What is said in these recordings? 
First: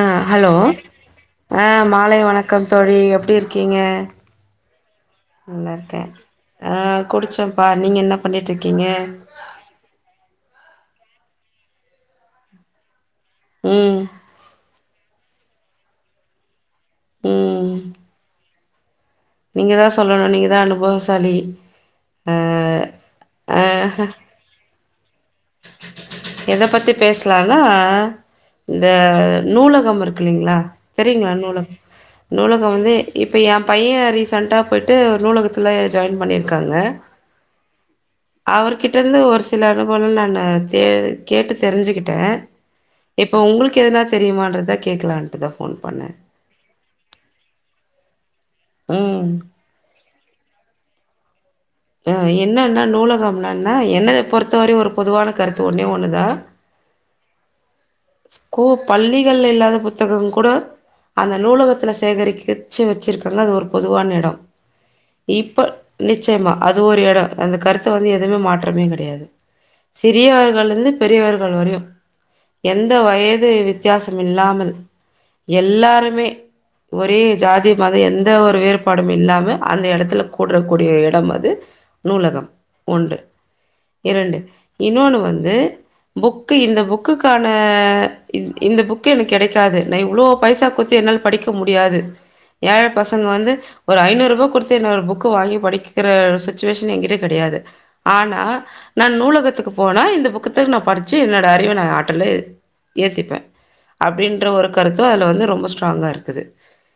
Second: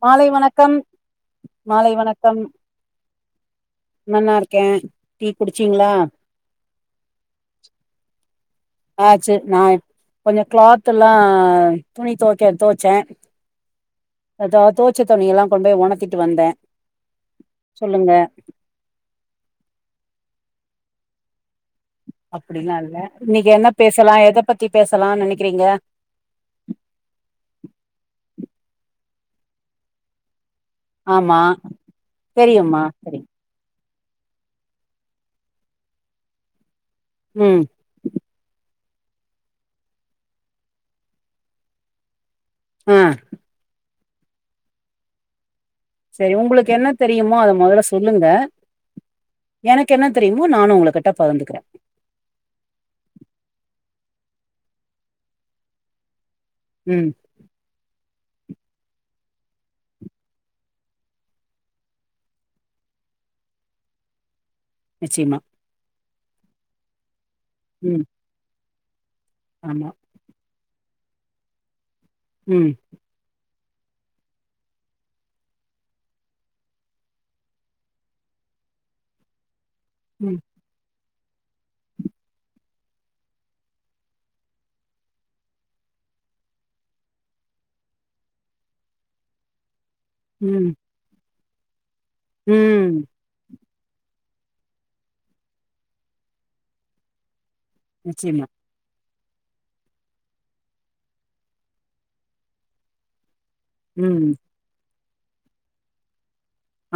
அ மாலை ஹலோ? வணக்கம் அ மாலை வணக்கம் தோழி எப்டி இருக்கீங்க? நன்னா இருக்கே டீ குடிச்சீங்களா நல்லாருக்கே. அ குடுச்சம்ப்பா. நீங்க என்ன பண்ணிட்ருக்கீங்க? ச்சு நா இப் கொஞ்சோ கிளாத்து எல்லா துணி தொவைக்க தொவைச்சே. ம். அதா தொவச்ச துணியெல்லா கொண் போய் ஒணத்திட்டு வந்தே. ம் சொல்லுங்க. நீங்க தா சொல்லணு நீங்க தா அனுபவசாலி. ஆ அப்டிலா இல்ல இன்னிக்கு ஆ என்ன பேசலா எத பத்தி பேசலா நெனைக்கிறீங்க? எத பத்தி பேசலான்னா இந்த நூலகம் இருக்குலிங்ளா? தெரியுங்ளா ஆமா நூலகம் நூலகோ தெரியுமா வந்து தெரியு இ ப்ப எ பைய ரீசெண்ட்டா போய்ட்டு ஒர் நூலகத்ல ஜாயின் பண்ணிருக்காங்க. ம். அவருகிட்ட இருந்து ஒரு சில அனுபவளா நானு கே கேட்டு தெரிஞ்சுகிட்டே. ஆ இப்ப உங்குளுக்கு எதுனா தெரியுமான்றத கேக்லான்ட்டுதா ஃபோன் பண்ணே. செரி உங்குளுக்கு என்ன தெரியுமோ அத மொதல சொல்லுங்க. ம். எனக்கு என்ன தெரியுமோ நானு உங்களுகிட்ட பகிந்துகிறே. அ என்னன்னா நூலகம்னன்னா என்னைய பொறுத்தவரையு ஒரு பொதுவான கருத்து ஒன்னே ஒன்னுதா. ம். ஸ்கூ பள்ளிகள்ல இல்லாத புத்தகங் கூடோ அந்த நூலகத்துல சேகரிக்கச்சு வெச்சிருகாங்க அது ஒரு பொதுவான எடோ. நிச்சயமா இப்ப நிச்சயமா அது ஒரு எடோ. அந்த கருத்த ம் வந்து எதுமே மாற்றமே கெடையாது. ஆமா. சிறியவர்கள்லந்து பெரியவர்கள் வரியு ம் எந்த வயது வித்தியாசம் இல்லாமல் எல்லாருமே ஒரே ஜாதி மதோ எந்த ஒரு வேறுபாடும் இல்லாம அந்த எடத்து த்ல ம் கூட்றக்கூடிய எடம் அது நூலகம் ஒன்று. இரண்டு இன்னோனு வந்து புக்கு இந்த புக்குக்கு க்கான இது இந்த புக்கு எனக் கெடைக்காது நா இவ்ளோ பைசா ம் குத்து என்னால படிக்க ட்டு முடியாது ஏழ ம் பசங்க வந்து ஒரு ஐநூரூபா கொடுத்து என்ன ஒரு புக்கு வாங்கி படிக்கிற சுச்சுவேஷன் என்கிட்ட கிடையாது ஆனா நிச்சயமா நா நூலகத்துக்கு போனா இந்த புக்கத்த நான் படிச்சு என்னோட அறிவ நா ஆட் ட்டலு ஏதிப்பே ம் அப்படின்ற ஒரு கருத்து அதுல வந்து ரொம்ப ஸ்ட்ராங்கா இருக்குது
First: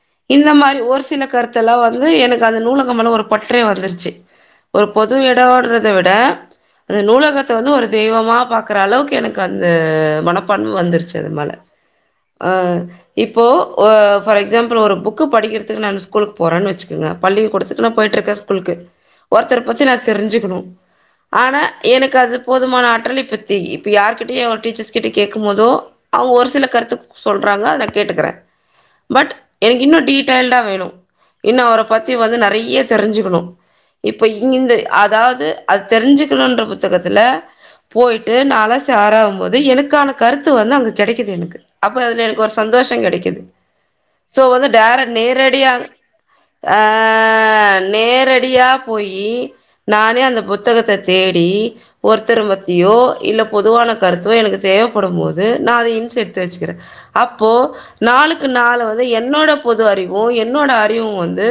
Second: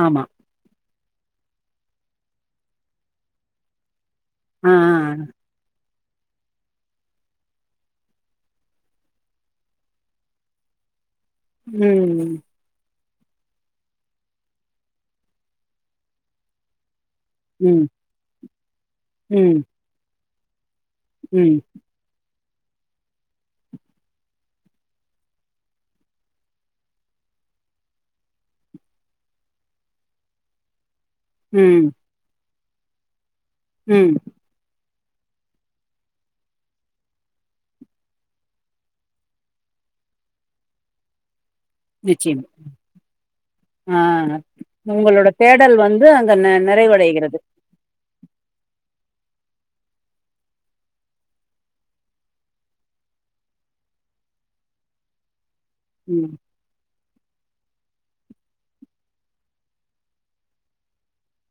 ஆமா இந்த மாரி ஒரு சில கருத்துல்லா வந்து எனக்கு அந்த நூலகமேல ஒரு பற்றரே வந்துருச்சு ஆ ஆ ஒரு பொது எடோன்ற த விட அந்த நூலகத்த வந்து ஒரு தெய்வமா பாக்கற அளவுக்கு எனக்கு அந்த அ மனப்பான்ம வந்துடுச்சு அது மேல ம் ம் அ இப்போ ஒ ஃபார் எக்ஸாம்பிள் ஒரு புக் படிக்கிறதுக்கு நானு ஸ்கூலுக்கு போகிறன்னு வச்சுக் ங்க பள்ளி கொடுத்துக்கு ம் நா போய்ட்ருக்க ஸ்கூலுக்கு ம் ஒருத்தர பத்தி நா தெரிஞ்சுக்கணு ம் ஆனா எனக்கு அது போதுமான ஆற்றல் இப்ப தெ இப்ப யார்கிட்டயு டீச்சர்ஸ் கிட்ட கேக்கும் போது அவுங்க ஒரு சில கருத்து சொல்றாங்க அத நா கேட்டுக்கற பட் எனக்கு இன்னும் டீட்டெயல்டா வேணு இன்னும் அவர ம் பத்தி வந்து நறைய தெரிஞ்சுக்கணு ம் இப்ப இங்க இந்த அதாவது அது தெரிஞ்சுக்கணுன்ற புத்தகத்துல்ல போயிட்டு நா அலசி ஆராவும் போது எனக்கான கருத்து வந்து அங்க கிடைக்குது எனக்கு அப்பற அதுல நிச்சயம் எனக்கு ஒரு சந்தோஷ கிடைக்குது ஆ சோ வந்து டேரக்ட் உங்களோட நேரடியா தேடல் வந்து அங்க நெ அ நிறைவடைகிறது. ன் நேரடியா போயி நானே அந்த புத்தகத்த தேடி ஒருத்தர பத்தியோ இல்ல பொதுவான கருத்தோ எனக்கு தேவப்படும் போது நா அத ஹின்ட்ஸ் ம் எடுத்து வச்சுக்கிற அப்போ நாளுக்கு நாள் வந்து என்னோட பொது அறிவு என்னோட அறிவு வந்து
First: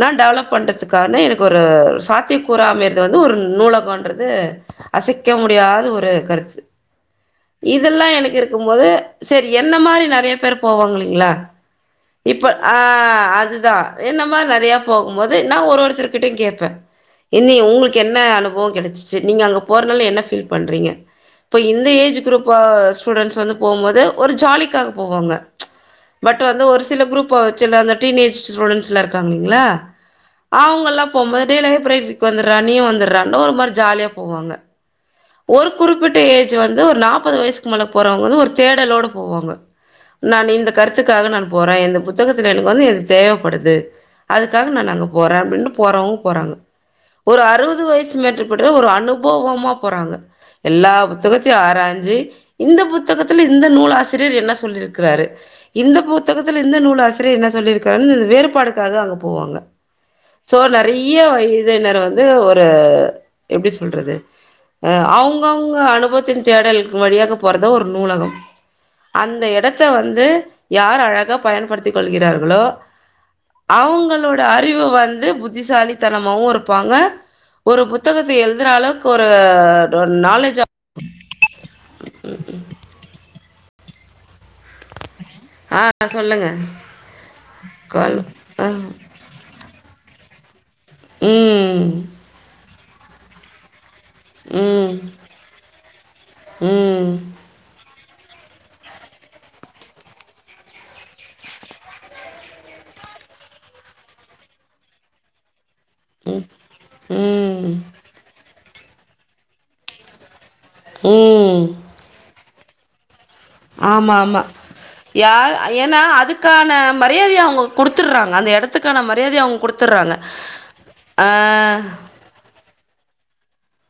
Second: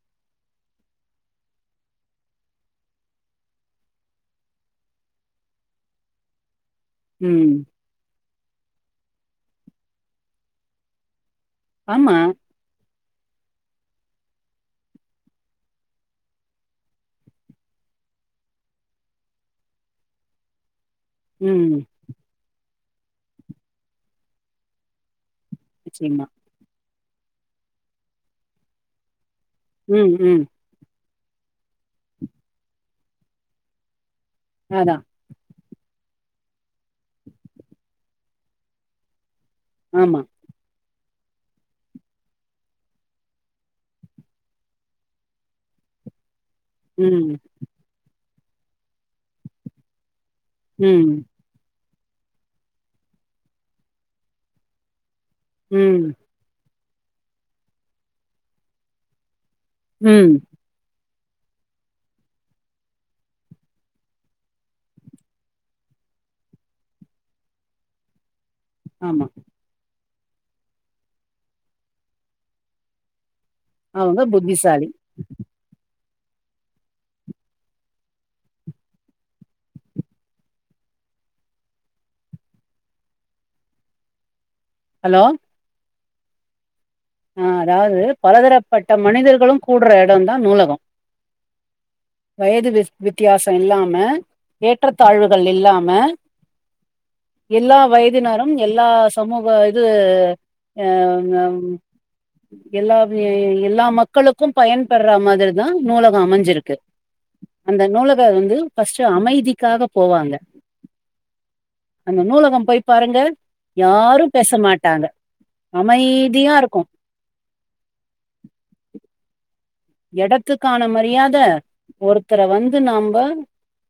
நா டெவலப் பண்றதுக்கான எனக்கு ஒரு சாத்தியக்கூறா அமையறது வந்து ஒரு நூலகோன்றது அசைக்க முடியாத ஒரு கருத்து ம் இதெல்லா எனக்கு இருக்கும் போது சரி என்ன மாரி நறைய பேர் போவாங்க இல்லைங்களா ஆமா. இப்ப ஆ அதுதா என்ன மாரி நறைய போகும்போது நா ஒரு ஒருத்தர்கிட்டயு கேப்ப இன்னி உங்களுக்கு என்ன அனுபவோ கிடச்சிச்சி நீங்க அங்க போறனால என்ன ஃபீல் பண்றீங்க இப்ப ம் இந்த ஏஜ் குரூப்ப ஸ்டூடெண்ட்ஸ் வந்து போம்போது ஒரு ஜாலிக்காக போவாங்க சரிமா அது வந்து ஒரு சில குரூப்ப வச்சுலா அந்த டீனேஜ் ஸ்டூடெண்ட்ஸ்ல இருக்காங்களீங்களா ம் ம் அவுங்கலாம் போகும்போது டே லைப்ரைரிக்கு வந்துடுறா நீயு வந்துடுறானோ ஒரு மாரி ஜாலியா போவாங்க அதா ஒரு குறிப்பிட்ட ஏஜ் வந்து ஒரு நாற்பது வயசுக்கு மேல போறவங்க வந்து ஒரு தேடலோட போவாங்க ஆமா நான்னு இந்த கருத்துக்காக நான் போற இந்த புத்தகத்தில எனக்கு வந்து இது தேவப்படுது அதுக்காக நான்னு அங்க போற அப்டின்னு போறவுங் போறாங்க ம் ஒரு அறுவது வயசு மேற்று பெற்ற ஒரு அனுபவமா போறாங்க எல்லா ம் புத்தகத் தியு ஆராஞ்சு இந்த புத்தகத்துல இந்த நூலாசிரியர் என்ன சொல்லிருக்குறாரு இந்த ம் பு த்தகத்துல இந்த நூலாசிரியர் என்ன சொல்லிருக்காருனு வேறுபாடுக்காக அங்க போவாங்க ம் சோ நெறைய்ய வ இதேநேரொ வந்து ஒரு எப்டி சொல்றது அ அவுங்கவுங்க அனுபவத்தின் தேடல்க்கு வழியாக போறதா ஒரு நூலகம் ஆமா. அந்த இடத்த வந்து யார் அழகா பயன்படுத்திக் கொள்கிறார்களோ அவங்க அவுங்களோட அறிவு புத்திசாலி. வந்து புத் புத்திசாலித்தனமாவு இருப்பாங்க ஒரு புத்தகத்த எழுதுற அளவுக் ஒரு த நாலேஜா ஹலோ ஆ சொல்லுங்க ஆ அதாது கால் ஆ பலதரப்பட்ட மனிதர்களு கூடுற எடந்தா நூலகோ ம் வயது விஸ் வித்தியாசொ இல்லாம ஏற்ற ம் தாழ்வுகள் இல்லாம ம் எல்லா வயதினரும் எல்லா சமூக இது அ அம் எல்லாபி எல்லா மக்களுக்கு பயன்படுற மாதிரி தா நூலக அமைஞ்சிருக்கு ம் அந்த நூலக வந்து ஃபர்ஸ்ட் அமைதிக்காக போவாங்க ம் அந்த நூலகம் பொய் பாருங்க ஆமா யாரும் ஆமா பேச மாட்டாங்க யார் ஏனா அமைதியா அதுக்கான இருக்கும் மரியாதைய அவுங்க குடுத்துறாங்க அந்த எடத்துக்கான மரியாதைய அவுங் குடுத் எடத்துக்கான மரியாத ஒரு க்கற வந்து நாம்ப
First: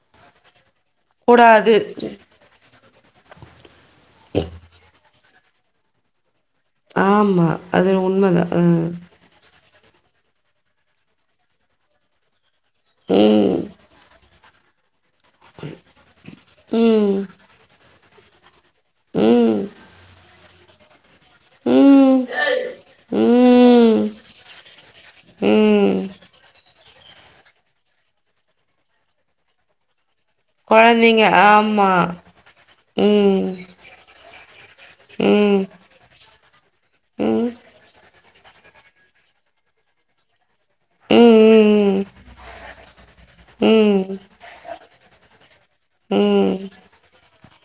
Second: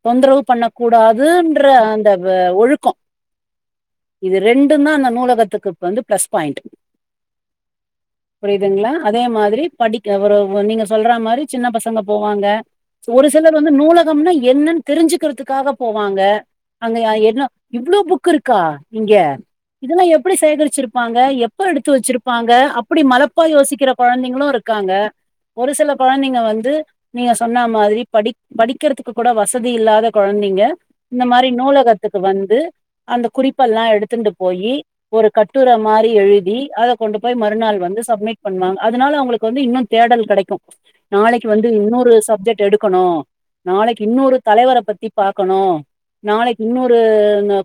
தொந்தரவு பண்ண கூடாதுன்ற கூடாது அந்த வ ஒழுக்கொ இது ரெண்டுந் தா அந்த நூலகத்துக்கு வந்து பிளஸ் பாய்ண்ட் ஆமா அது உண்மதா அ அதே மாதிரி படிக்க வரு நீங்க சொல்ற மாரி சின்ன பசங்க போவாங்க ஒரு சிலர் ம் வந்து நூல கம்னா என்னன் தெரிஞ்சுக்கிறதுக்காக போவாங்க அங்க ம் என்ன இவ்ளோ புக் இருக்கா இங்க ம் இதெல்லா எப்டி சேகரிச்சிருப் ப்பாங்க எப்ப எடுத்து ம் வச்சிருப்பாங்க அப்டி மலப்பா யோசிக்கிற ம் கொழந்தைங்களு இருக்காங்க ஒரு சில ம் கொழந்தங்க வந்து நீங்க சொன்ன மாதிரி படிக் படிக்கிறதுக் கூட வசதி இல்லாத கொழந்தைங்க இந்த கொழந்தைங்க மாரி ஆமா நூலகத்துக்கு வந்து அந்த ம் குறிப்பெல்லா எடுத்துண்டு போயி ஒரு ம் கட்டுரம் மாறி எழுதி அத கொண்டு போய் ம் மறுநாள் வந்து சப்மிட் பண்ணுவாங்க அதனால அவங்களுக்கு வந்து இன்னு தேடல் கெடைக் நாளைக்கு வந்து ம் இன்னொரு சப்ஜெட் எடுக்கணு நாளைக்கு ம் இன்னொரு தலைவர பத்தி பாக்கணு ம் ம் நாளைக்கி இன்னொரு ந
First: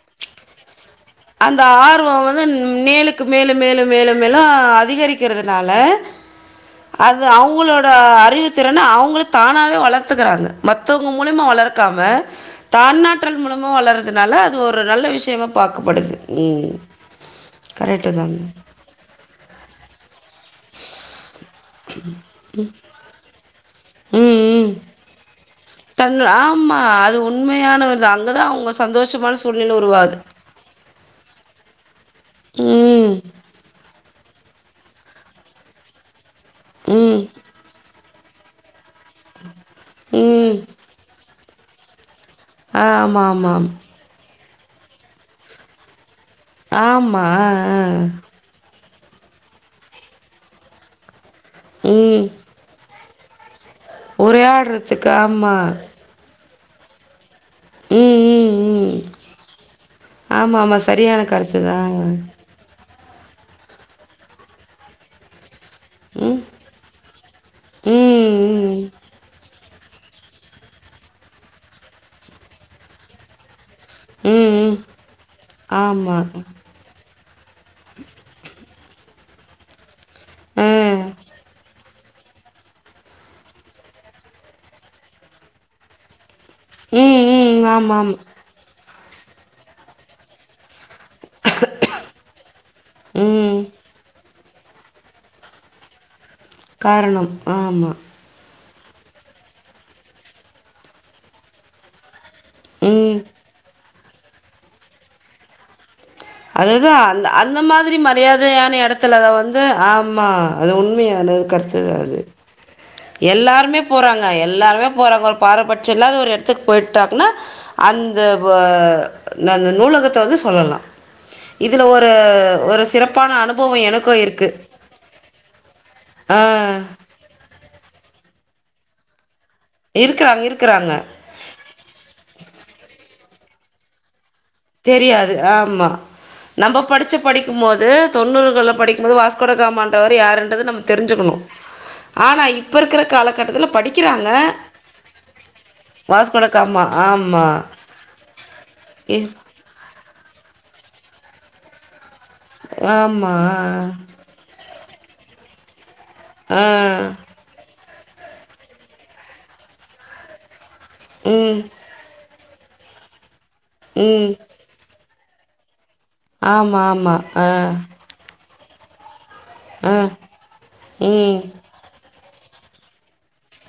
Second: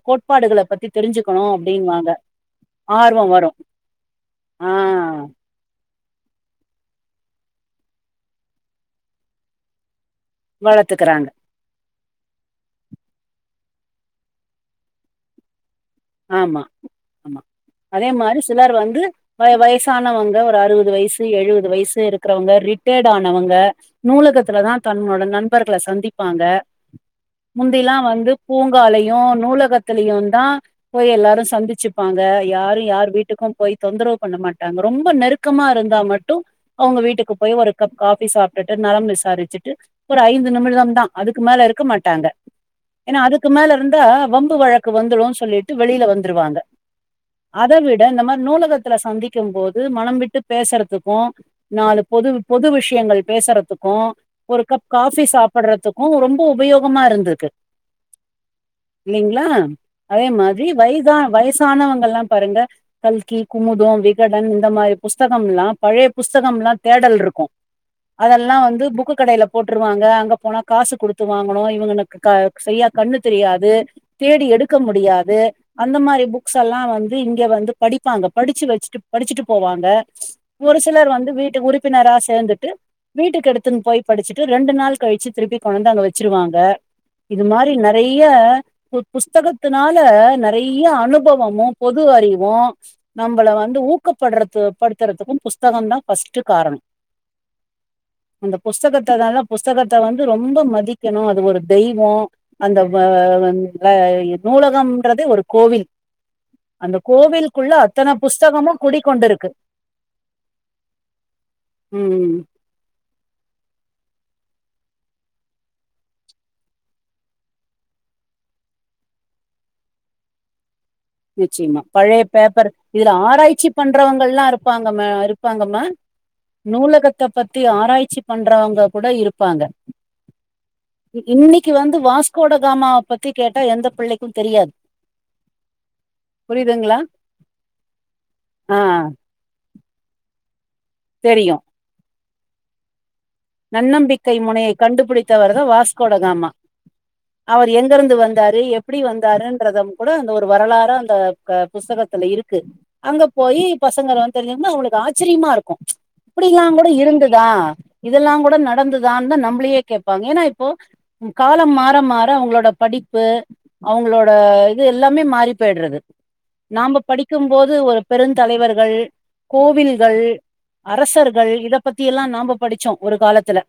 அந்த ஆர்வொ வந்து மேலுக்கு ஆர்வோ வரு மேலு மேலு மேலு மேலு ஆ அதிகரிக்கிறது நால அது அவுங்களோட அறிவுத்திறன அவங்ளே தானாவே வளத் துக்குறாங்க மத்தவங்க வளத்துக்குறாங்க மூலிமா வளர்க்காம தான்னாற்றல் மூலமா வளரதுனால அது ஒரு நல்ல விஷயமா பாக்கப்படுது ஆமா அமா அதே தாங்க மாரி சிலர் வந்து வ வயசானவங்க ஒரு அறுவது வயசு எழுவ து வயசு இருக்கிறவங்க ரிட்டைடு ஆனவங்க ம் நூலகத்துல ம் தா தன்னோட நண்பர் தன் சந்திப்பாங்க ஆமாம் அது உண்மையான முந்திலா இது வந்து அங்கே தான் அவங்க பூங்காலையு சந்தோஷமான சூழ்நிலை உருவாகுது நூலகத்துலயு தா போய் எல்லாரு சந்திச்சுப்பாங்க யாரு யார் ம் வீட்டுக்கு போய் தொந்தரவு பண்ண மாட்டாங்க ரொம்ப நெருக்கமா இருந்தா மட்டு அவங்க ம் வீட்டுக்கு போய் ஒரு கப் காஃபி சாப் டுட்டு நலம் விசாரிச்சுட்டு ஒரு ஐந்து ம் நிமிடம் தா அதுக்கு மேல இருக்க மாட்டாங்க ஏனா ஆமாம் அதுக்கு ஆமாம் மேலருந்தா வம்பு வழக்கு வந்துடுன் சொல்லிட்டு வெளில வந் துருவாங்க ஆமாம் அத ஆ விட இந்த மாரி நூலகத் துல சந்திக்கும் போது மனம் விட்டு பேசுறதுக்கூ ஆ நாலு ம் பொது பொது விஷயங்கள் பேசுறதுக் கூ ஒரு கப் உரையாடுறதுக்கு காஃபி ஆமா சாப்ட்றதுக் கூ ரொம்ப உபயோகமா இருந்துருக்கு ம் ம் ம் இல்லைங்ளா அதே மா ஆமா ரி ஆமா வயதா சரியான கருத்து தான் வயசானவங்கல்லா பாருங்க கல்கி குமுதொ விகடன் இந்த மாரி புஸ்தகம்லாம் பழைய ம் புஸ்தகம்லா தேடல்ருக்கூ ம் அதெல்லா ம் வந்து புக்கு கடைல போட்ருவாங்க அங்க போனா காசு குடுத்து வாங்கணு இவுங்கனுக்கு க சரியா கண்ணு தெரியாது தேடி ம் எடுக்க ம் முடியாது அந்த ஆமா மாரி புக்ஸ் எல்லா வந் இது இங்க வந்து படிப்பாங்க படிச்சு வச்சிட்டு படிச்சுட்டு போவாங்க ஆ ஒரு சிலர் வந்து வீட்டு உறிப் உறுப்பினரா சேந்துட்டு வீட்டுக்கு எடுத்துன் போய் படிச்சுட்டு ரெண்டு நாள் கழிச்சு திருப்பி கொண்டந்து அங்க வச் சிருவாங்க ம் இது ம் மாரி ஆமா ஆமா நெறைய பு புஸ்தகத்துனால ந நெறைய அனுபவமு பொது அறிவு நம்பள ம் வந்து ஊக் க்கபடுறது படுத்துறதுக்கு புஸ்தகோ தா ஃபஸ்ட்டு காரணோ காரணம் ஆமா அந்த புஸ்தகத்தனால புஸ்தகத்த வந்து ரொம்ப மதிக்கணு அது ஒரு தெய்வோ அந்த வ ம் அ நூலகம்ன்றதே ஒரு கோவில் அதுதா அந்த அந்த கோவில்குள்ள மாதிரி அத்தன புஸ்தகமு மரியாதையான எடத்துல அத குடிக்கொண்டிருக்கு வந்து ஆமா அது உண்மையான கருத் து அது ம் எல்லாருமே போறாங்க எல்லாருமே போறாங்க ஒரு பாரபச்சோ இல்லாத ஒரு எடத்துக்கு போய்ட்டாங்னா அந்த ப அ அந்த நூலகத்த வந்து சொல்லலா நிச்சயமா இதுல ஒரு பழைய பேப்பர் ஒரு இதுல சிறப்பான ஆராய்ச்சி அனுபவோ எனக்கூ பண்றவங்கல்லா இருக்கு இருப்பாங்க ம இருப்பாங்கம்மா ஆ நூலகத்த பத்தி ஆராய்ச்சி பண்றவங்க கூட இருப்பாங்க இருக்குறாங்க இருக்குறாங்க இ இன்னைக்கு வந்து வாஸ்கோடகாமாவ பத்தி கேட்டா எந்த பிள்ளைக்குந் தெரியாது தெரியாது ஆமா நம்ப புரியுதுங்களா படிச்ச படிக்கும்போது தொண்ணூறுகள்ல ஆ படிக்கும் போது வாஸ் கோடகாமான்றவர் யாருன்றது நம்ம தெரிஞ்சுக்குணு தெரியு ஆனா இப்ப இருக்கிற காலக் நன்னம்பிக்கை முனையை கண்டுபிடித்தவர் தா வாஸ்கோடகாமா அவுரு எங்கருந்து வந்தாரு எப்டி இ வந்தாருன் றதம் கூட அந்த ஒரு வரலாறா அந்த க புஸ்தகத்துல இருக்கு அங்க ஆமா போயி பசங்க ரன் தெரிஞ்சனா அவங்களுக்கு ஆச்சரியமா இருக்கு ஆ இப்டிலா கூட இருந்ததா இதெல்லா கூட நடந்ததான் தா நம்பளையே கேப்பாங்க ஏனா இப்போ ம் காலம் மாற மாற மாற அவங்களோட படிப்பு அவங்களோட ம் இது எல்லாமே மாறி போய்ட்றது ஆமாம் நாம்ப ஆமாம் ஆ படிக்கும் போது ஒரு பெருந்தலைவர்கள் ஆ கோவில்கள் ம் அரசர்கள் இத பத்தி எல்லா நாம்ப படிச்சோ ஒரு காலத்துல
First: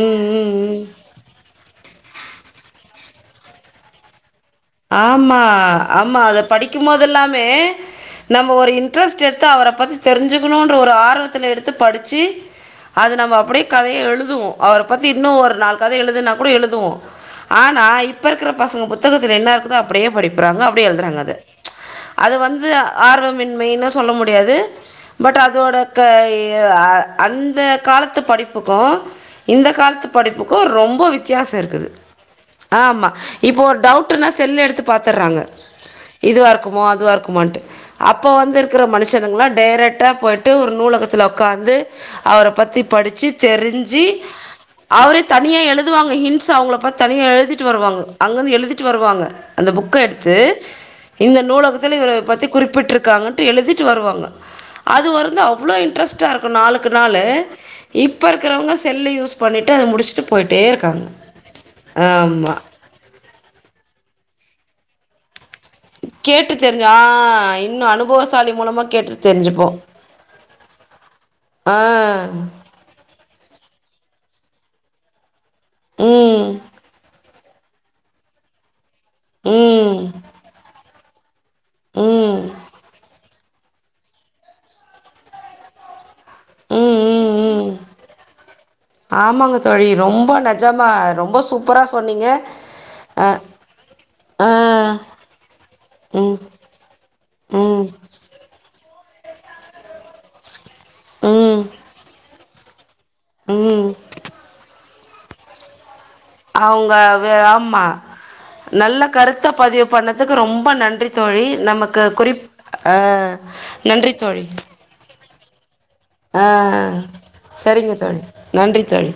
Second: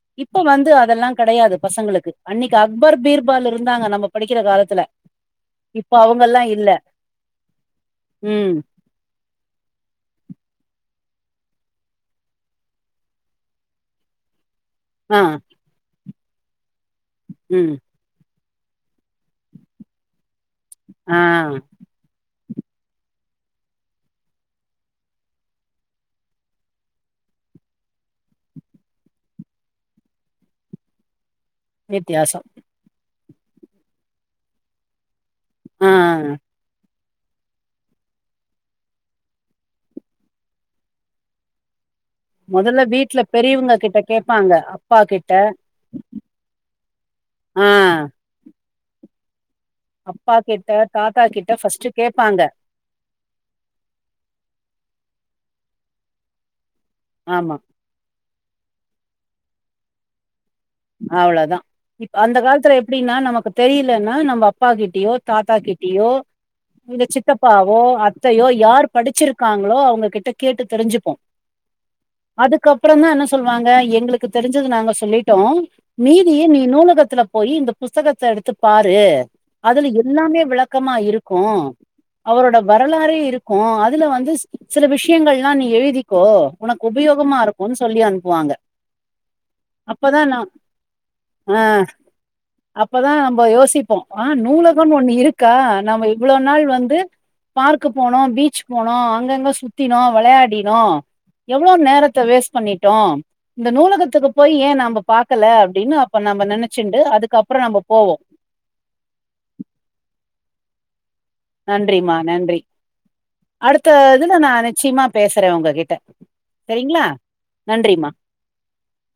ம் இப்ப ம் வந்து ம் அதெல்லா கடையாது பசங்களுக்கு அன்னைக்கு அக்பர் பீர்பால் இருந்தாங்க நம்ம படிக்கிற காலத் ஆமா ஆமா அத படிக்கும் போதெல்லாமே ம் நம்ம ஒரு இன் ட்ரெஸ்ட் எடுத்து அவர பத்தி தெரிஞ்சுக்கணுன்ற ஒரு ஆர்வத்துல எடுத்து படிச்சி அது நம்ம அப்டியே கதைய எழுதுவோ அவர பத்தி ஆ இன்னு ஒரு நாழு கத எழுதுன்னா கூட எழுதுவோ ம் ஆனா இப் ப்ப இருக்கிற பசங்க புத்தகத்துல என்ன இருக்குதோ அப்படியே படிப்புறாங்க அப்படியே ஆ எழுதுறாங்க அத அது வந்து ஆர்வமின்மைன்னு சொல்ல முடியாது பட் அதோட க அ அந்த காலத்து படிப்புக்கூ இந்த காலத்து படிப்புக்கூ ரொம்ப வித்தியாசொ இருக் குது வித்தியாசோ ஆமா இப்போ ஒரு டவுட்டுனா செல்ல எடுத்து பாத்துர்றாங்க ஆ இதுவாருக்குமோ அதுவாருக்குமாண்ட்டு அப்ப வந்து இருக்கற மனுஷனுங்கலா டேரெட்டா போய்ட்டு ஒரு நூலகத்துல உக்காந்து அவர பத்தி மொதல்ல வீட்ல படுச்சு பெரியவங்க கிட்ட தெருஞ்சு கேப்பாங்க அப்பா அவரே கிட்ட தனியா எழுதுவாங்க ஹின்ஸ் அவங்கள பத் தனியா எழுதிட்டு ஆ வருவாங்க அங்கருந்து எழுதிட்டு வருவாங்க அந்த புக்க அப்பா எடுத்து கிட்ட தாத்தா இந்த கிட்ட ஃபர்ஸ்ட் நூலகத்துல இவர கேப்பாங்க பத்தி குறிப்பிட்டிருக்காங்கன் டு எழுதிட்டு வருவாங்க அது வருந்து அவ்ளோ இன்ட்ரஸ்டா இருக்கு நாளுக்கு நாளு ஆமா இப்ப இருக்கறவங்க செல்லு யூஸ் பண்ணிட்டு அத முடுஸ்ட்டு போய்ட்டே இருக்காங்க ஆமா அப்டினா நமக்கு தெரியலன்னா நம்ம அப்பா கிட்டயோ தாத்தா கிட்டியோ கேட்டு தெரிஞ்சு ஆ இந்த சித்தப்பாவோ இன்னு அத்தயோ அனுபவசாலி மூலமா யார் கேட்டு தெரிஞ்சுப்போ படுச்சுருக்காங்களோ அவ்ங்க கிட் ட கேட்டு தெருஞ்சுப்போ ஆ கபறந்தா என்ன சொல்வாங்க எங்களுக்கு தெரிஞ்சது நாங்க சொல்லிட்டோ மீதிய ம் நீ நூலகத்துல போயி இந்த புஸ்தகத்த எடுத்து பாரு அதுல ம் எல்லாமே விளக்கமா இருக்கு ம் ம் அவரோட வரலாறே இருக்கு அதுல வந்து சில விஷயங்கள்லா நீ எழுதி க்கோ உனக்கு ம் உபயோகமா ம் இருக்கும்ன்னு சொல்லி அனுப்புவாங்க அப்பதா நா ப்பா ரொம்ப ஆ சூப்பரா சொன்னீங்க அ ப்போ ஆ நூலகோனு ஒன்னு இருக்கா நாம இவ்ளோ ம் நாள் வந்து ம் பார்க்கு போனோ பீச் போனோ அங்கங்க சுத்தினோ விளையாடினோ ம் எவ்வளோ நேரத்த வேஸ்ட் பண்ணிட்டோ இந்த ம் நூலகத்துக்கு போய் ஏ நாம பாக் க்கல அப்டின்னு அப்ப நம்ம அவங்க நெனச்சுன்டு வே அதுக்கப்பறோ நம்ம ஆமா போவோ நல்ல கருத்தா பதிவு பண்ணதுக்கு ரொம்ப நன்றி தோழி நமக்கு நன்றிமா குறி நன்றி அ அடுத்த நன்றி இதுல தோழி நா நிச்சயமா பேசுறே உங்ககிட்ட ஆ சரிங்களா சரிங்க நன்றிம்மா தோழி நன்றி தோழி